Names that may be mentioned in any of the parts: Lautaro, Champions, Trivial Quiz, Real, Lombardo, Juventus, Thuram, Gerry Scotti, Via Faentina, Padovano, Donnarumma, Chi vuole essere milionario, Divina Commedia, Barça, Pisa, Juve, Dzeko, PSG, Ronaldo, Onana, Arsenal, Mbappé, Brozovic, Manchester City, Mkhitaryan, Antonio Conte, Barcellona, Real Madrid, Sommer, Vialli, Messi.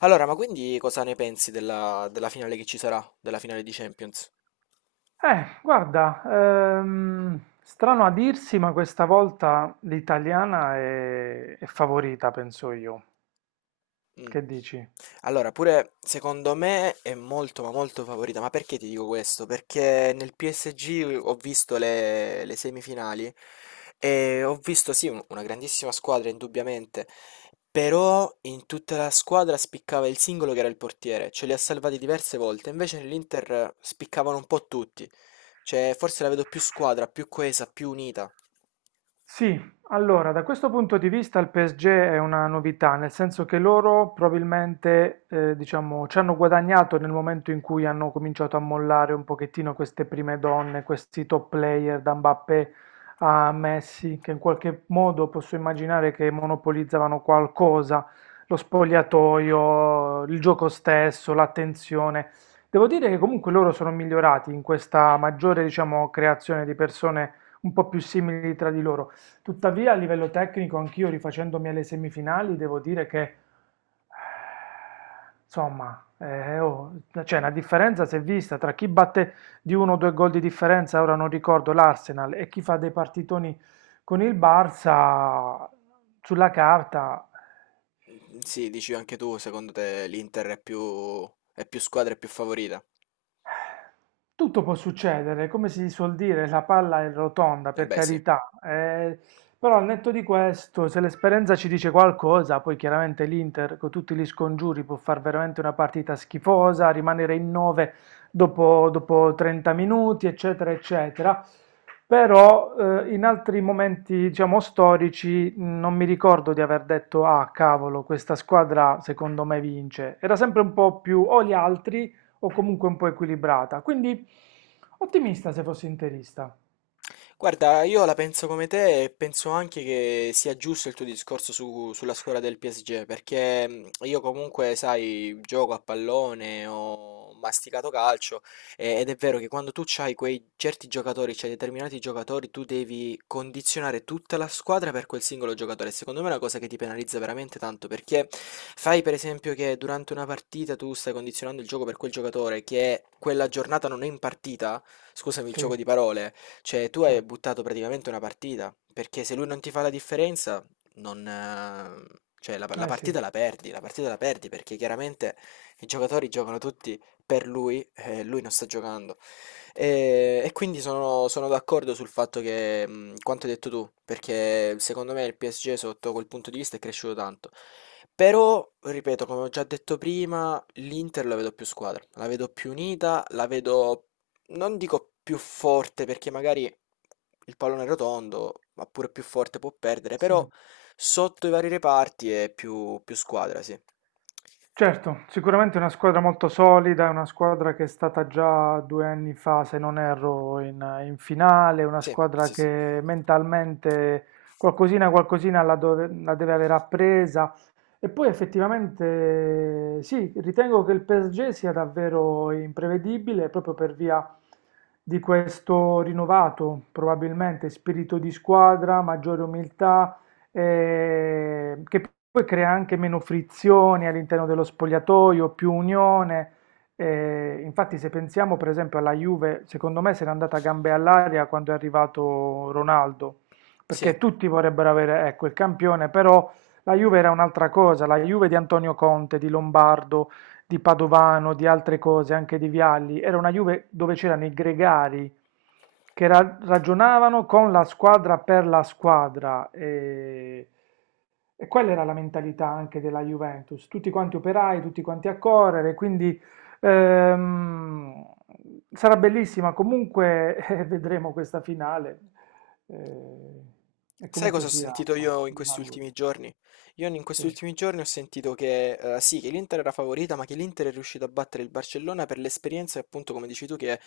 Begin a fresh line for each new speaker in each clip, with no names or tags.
Allora, ma quindi cosa ne pensi della finale che ci sarà? Della finale di Champions?
Strano a dirsi, ma questa volta l'italiana è favorita, penso io.
Mm.
Che dici?
Allora, pure secondo me è molto ma molto favorita, ma perché ti dico questo? Perché nel PSG ho visto le semifinali e ho visto sì una grandissima squadra indubbiamente, però in tutta la squadra spiccava il singolo che era il portiere, ce li ha salvati diverse volte, invece nell'Inter spiccavano un po' tutti, cioè forse la vedo più squadra, più coesa, più unita.
Sì, allora da questo punto di vista il PSG è una novità, nel senso che loro probabilmente diciamo, ci hanno guadagnato nel momento in cui hanno cominciato a mollare un pochettino queste prime donne, questi top player da Mbappé a Messi, che in qualche modo posso immaginare che monopolizzavano qualcosa, lo spogliatoio, il gioco stesso, l'attenzione. Devo dire che comunque loro sono migliorati in questa maggiore diciamo, creazione di persone un po' più simili tra di loro. Tuttavia, a livello tecnico, anch'io rifacendomi alle semifinali, devo dire che, insomma, oh, cioè, una differenza si è vista tra chi batte di uno o due gol di differenza, ora non ricordo, l'Arsenal, e chi fa dei partitoni con il Barça, sulla carta.
Mm, sì, dici anche tu, secondo te l'Inter è più squadra e più favorita?
Tutto può succedere, come si suol dire, la palla è rotonda,
Eh
per
beh, sì.
carità, però al netto di questo, se l'esperienza ci dice qualcosa, poi chiaramente l'Inter con tutti gli scongiuri può fare veramente una partita schifosa, rimanere in 9 dopo 30 minuti, eccetera, eccetera. Però in altri momenti, diciamo, storici, non mi ricordo di aver detto, ah, cavolo, questa squadra secondo me vince. Era sempre un po' più o gli altri o comunque un po' equilibrata. Quindi ottimista se fossi interista.
Guarda, io la penso come te e penso anche che sia giusto il tuo discorso sulla scuola del PSG, perché io comunque, sai, gioco a pallone, ho masticato calcio ed è vero che quando tu hai quei certi giocatori, c'hai determinati giocatori, tu devi condizionare tutta la squadra per quel singolo giocatore. Secondo me è una cosa che ti penalizza veramente tanto, perché fai per esempio che durante una partita tu stai condizionando il gioco per quel giocatore che quella giornata non è in partita, scusami il
Sì,
gioco di parole. Cioè, tu hai
certo.
buttato praticamente una partita, perché se lui non ti fa la differenza, non, cioè, la
Eh sì,
partita la perdi, la partita la perdi, perché chiaramente i giocatori giocano tutti per lui e lui non sta giocando. E quindi sono d'accordo sul fatto che, quanto hai detto tu, perché secondo me il PSG sotto quel punto di vista è cresciuto tanto. Però, ripeto, come ho già detto prima, l'Inter la vedo più squadra, la vedo più unita, la vedo non dico più forte perché magari il pallone è rotondo, ma pure più forte può perdere,
sì.
però sotto i vari reparti è più, più squadra, sì.
Certo, sicuramente è una squadra molto solida, è una squadra che è stata già 2 anni fa, se non erro, in finale, è una
Sì,
squadra
sì, sì.
che mentalmente qualcosina la, dove- la deve aver appresa. E poi effettivamente sì, ritengo che il PSG sia davvero imprevedibile proprio per via di questo rinnovato, probabilmente, spirito di squadra, maggiore umiltà che poi crea anche meno frizioni all'interno dello spogliatoio, più unione. Eh, infatti, se pensiamo per esempio alla Juve, secondo me se n'è andata a gambe all'aria quando è arrivato Ronaldo,
Sì,
perché tutti vorrebbero avere, ecco, il campione, però la Juve era un'altra cosa, la Juve di Antonio Conte, di Lombardo, di Padovano, di altre cose, anche di Vialli, era una Juve dove c'erano i gregari che ragionavano con la squadra per la squadra e quella era la mentalità anche della Juventus, tutti quanti operai, tutti quanti a correre, quindi ehm, sarà bellissima, comunque vedremo questa finale eh, e
sai
comunque
cosa ho
sia
sentito io in
di
questi
valore,
ultimi giorni? Io in
sì,
questi ultimi giorni ho sentito che sì, che l'Inter era favorita, ma che l'Inter è riuscito a battere il Barcellona per l'esperienza, appunto, come dici tu, che ha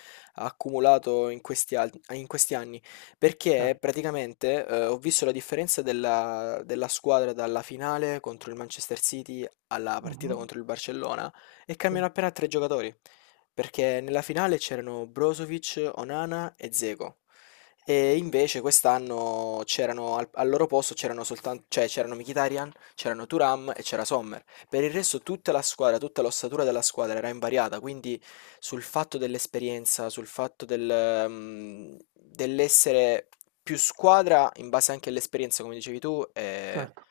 accumulato in questi, in questi anni. Perché
certo,
praticamente ho visto la differenza della squadra dalla finale contro il Manchester City alla partita
Mhm,
contro il Barcellona e cambiano
sì,
appena tre giocatori. Perché nella finale c'erano Brozovic, Onana e Dzeko. E invece quest'anno c'erano al loro posto c'erano soltanto, cioè c'erano Mkhitaryan, c'erano Thuram e c'era Sommer. Per il resto tutta la squadra, tutta l'ossatura della squadra era invariata, quindi sul fatto dell'esperienza, sul fatto del, dell'essere più squadra in base anche all'esperienza, come dicevi tu,
certo.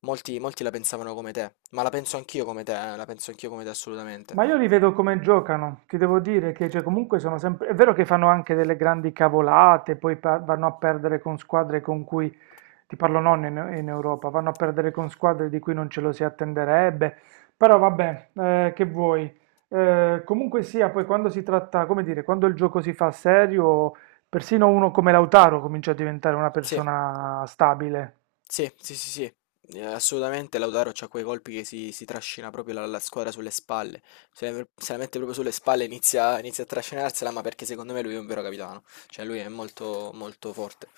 molti la pensavano come te, ma la penso anch'io come te, la penso anch'io come te assolutamente.
Ma io li vedo come giocano, ti devo dire che cioè, comunque sono sempre... È vero che fanno anche delle grandi cavolate, poi vanno a perdere con squadre con cui, ti parlo non in, in Europa, vanno a perdere con squadre di cui non ce lo si attenderebbe, però vabbè, che vuoi. Comunque sia, poi quando si tratta, come dire, quando il gioco si fa serio, persino uno come Lautaro comincia a diventare una
Sì.
persona stabile.
Sì, sì, sì, sì, assolutamente Lautaro c'ha quei colpi che si trascina proprio la squadra sulle spalle, se se la mette proprio sulle spalle inizia, inizia a trascinarsela, ma perché secondo me lui è un vero capitano, cioè lui è molto forte,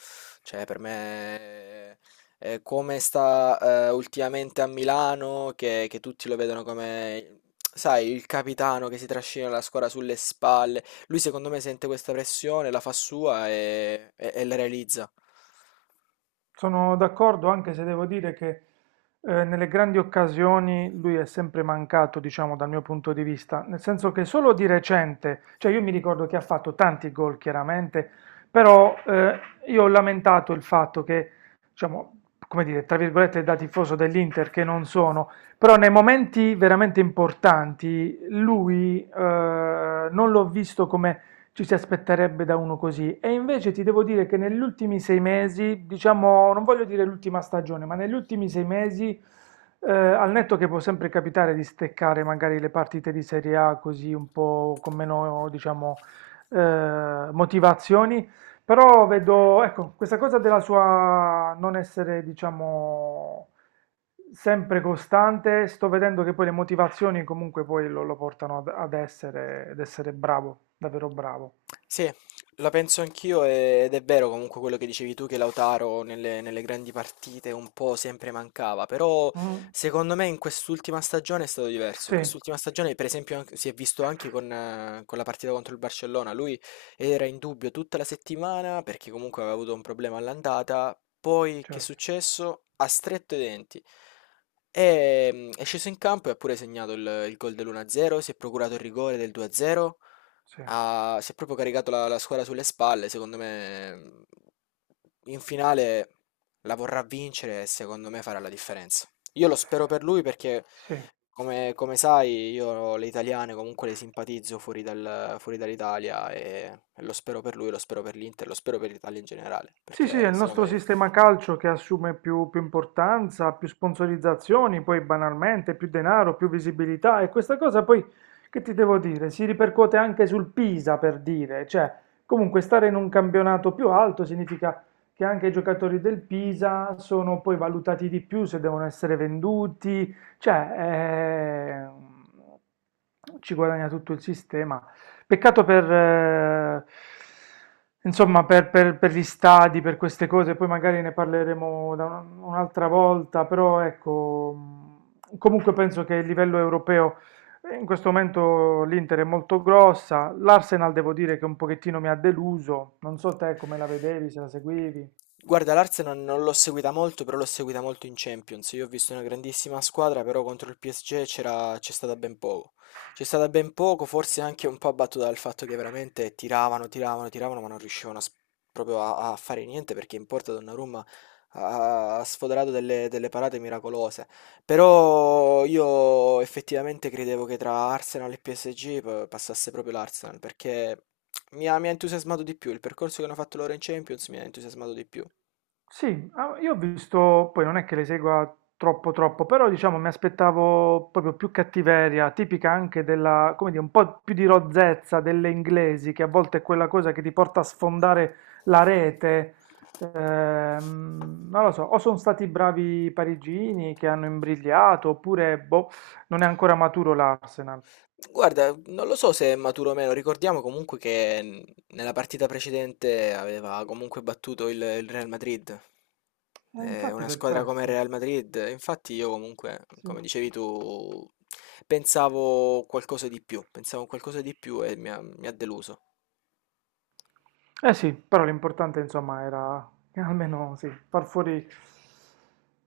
cioè per me come sta ultimamente a Milano, che tutti lo vedono come, sai, il capitano che si trascina la squadra sulle spalle, lui secondo me sente questa pressione, la fa sua e e la realizza.
Sono d'accordo, anche se devo dire che nelle grandi occasioni lui è sempre mancato, diciamo, dal mio punto di vista, nel senso che solo di recente, cioè io mi ricordo che ha fatto tanti gol chiaramente, però io ho lamentato il fatto che, diciamo, come dire, tra virgolette da tifoso dell'Inter che non sono, però nei momenti veramente importanti lui non l'ho visto come ci si aspetterebbe da uno così. E invece ti devo dire che negli ultimi 6 mesi, diciamo, non voglio dire l'ultima stagione, ma negli ultimi 6 mesi, al netto che può sempre capitare di steccare magari le partite di Serie A così un po' con
Thank
meno, diciamo, motivazioni, però vedo, ecco,
you.
questa cosa della sua non essere, diciamo, sempre costante, sto vedendo che poi le motivazioni comunque poi lo portano ad essere, ad essere bravo, davvero bravo.
Sì, la penso anch'io ed è vero comunque quello che dicevi tu che Lautaro nelle grandi partite un po' sempre mancava, però
Mm,
secondo me in quest'ultima stagione è stato diverso. In
sì,
quest'ultima stagione per esempio si è visto anche con la partita contro il Barcellona, lui era in dubbio tutta la settimana perché comunque aveva avuto un problema all'andata, poi che è
certo,
successo? Ha stretto i denti. E, è sceso in campo e ha pure segnato il gol dell'1-0, si è procurato il rigore del 2-0.
sì,
Ha si è proprio caricato la la squadra sulle spalle, secondo me, in finale la vorrà vincere e secondo me farà la differenza. Io lo spero per lui perché,
sì.
come come sai, io le italiane comunque le simpatizzo fuori dal fuori dall'Italia e lo spero per lui, lo spero per l'Inter, lo spero per l'Italia in generale,
Sì, sì, è
perché
il
se lo
nostro
merita.
sistema calcio che assume più importanza, più sponsorizzazioni, poi banalmente più denaro, più visibilità e questa cosa poi, che ti devo dire, si ripercuote anche sul Pisa per dire, cioè comunque stare in un campionato più alto significa che anche i giocatori del Pisa sono poi valutati di più se devono essere venduti, cioè ci guadagna tutto il sistema. Peccato per, insomma, per, per gli stadi, per queste cose, poi magari ne parleremo da un'altra volta, però ecco, comunque penso che a livello europeo in questo momento l'Inter è molto grossa, l'Arsenal devo dire che un pochettino mi ha deluso, non so te come la vedevi, se la seguivi.
Guarda, l'Arsenal non l'ho seguita molto, però l'ho seguita molto in Champions. Io ho visto una grandissima squadra, però contro il PSG c'era, c'è stata ben poco. C'è stata ben poco, forse anche un po' abbattuta dal fatto che veramente tiravano, tiravano, tiravano, ma non riuscivano a proprio a fare niente perché in porta Donnarumma ha, ha sfoderato delle, delle parate miracolose. Però io effettivamente credevo che tra Arsenal e PSG passasse proprio l'Arsenal, perché mi ha entusiasmato di più, il percorso che hanno fatto loro in Champions mi ha entusiasmato di più.
Sì, ah, io ho visto, poi non è che le segua troppo, però diciamo mi aspettavo proprio più cattiveria, tipica anche della, come dire, un po' più di rozzezza delle inglesi, che a volte è quella cosa che ti porta a sfondare la rete. Non lo so, o sono stati bravi i parigini che hanno imbrigliato, oppure boh, non è ancora maturo l'Arsenal.
Guarda, non lo so se è maturo o meno, ricordiamo comunque che nella partita precedente aveva comunque battuto il Real Madrid.
E
È
infatti
una
per
squadra come il
questo,
Real Madrid, infatti io comunque, come
sì.
dicevi tu, pensavo qualcosa di più, pensavo a qualcosa di più e mi ha deluso.
Eh sì, però l'importante insomma era almeno sì,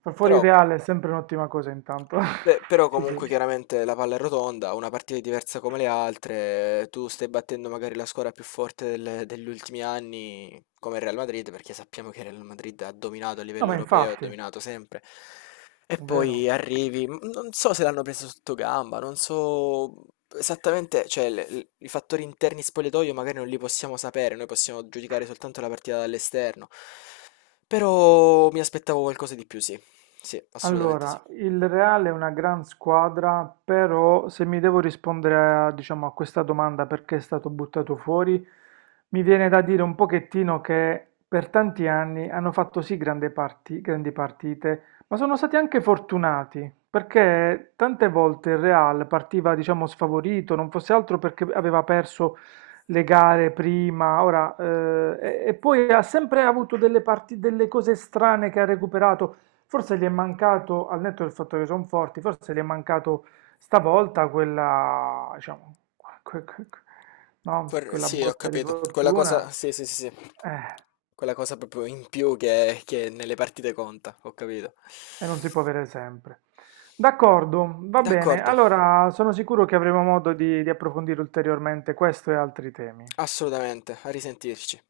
far fuori
Però
Real è sempre un'ottima cosa intanto.
beh, però
Sì, sì.
comunque chiaramente la palla è rotonda, una partita è diversa come le altre, tu stai battendo magari la squadra più forte degli ultimi anni, come il Real Madrid, perché sappiamo che il Real Madrid ha dominato a
No,
livello
ma
europeo, ha
infatti, è
dominato sempre. E poi
vero.
arrivi, non so se l'hanno preso sotto gamba, non so esattamente, cioè i fattori interni spogliatoio magari non li possiamo sapere, noi possiamo giudicare soltanto la partita dall'esterno, però mi aspettavo qualcosa di più, sì, sì, assolutamente sì.
Allora, il Real è una gran squadra, però se mi devo rispondere a, diciamo, a questa domanda perché è stato buttato fuori, mi viene da dire un pochettino che per tanti anni hanno fatto sì grandi partite, ma sono stati anche fortunati, perché tante volte il Real partiva, diciamo, sfavorito, non fosse altro perché aveva perso le gare prima, ora, e poi ha sempre avuto delle delle cose strane che ha recuperato. Forse gli è mancato, al netto del fatto che sono forti, forse gli è mancato stavolta quella, diciamo, que- que- que- no? Quella
Sì, ho
botta di
capito. Quella
fortuna.
cosa, sì, sì, sì, sì.
Eh,
Quella cosa proprio in più che nelle partite conta, ho capito.
e non si può avere sempre. D'accordo, va bene.
D'accordo,
Allora, sono sicuro che avremo modo di approfondire ulteriormente questo e altri temi.
assolutamente, a risentirci.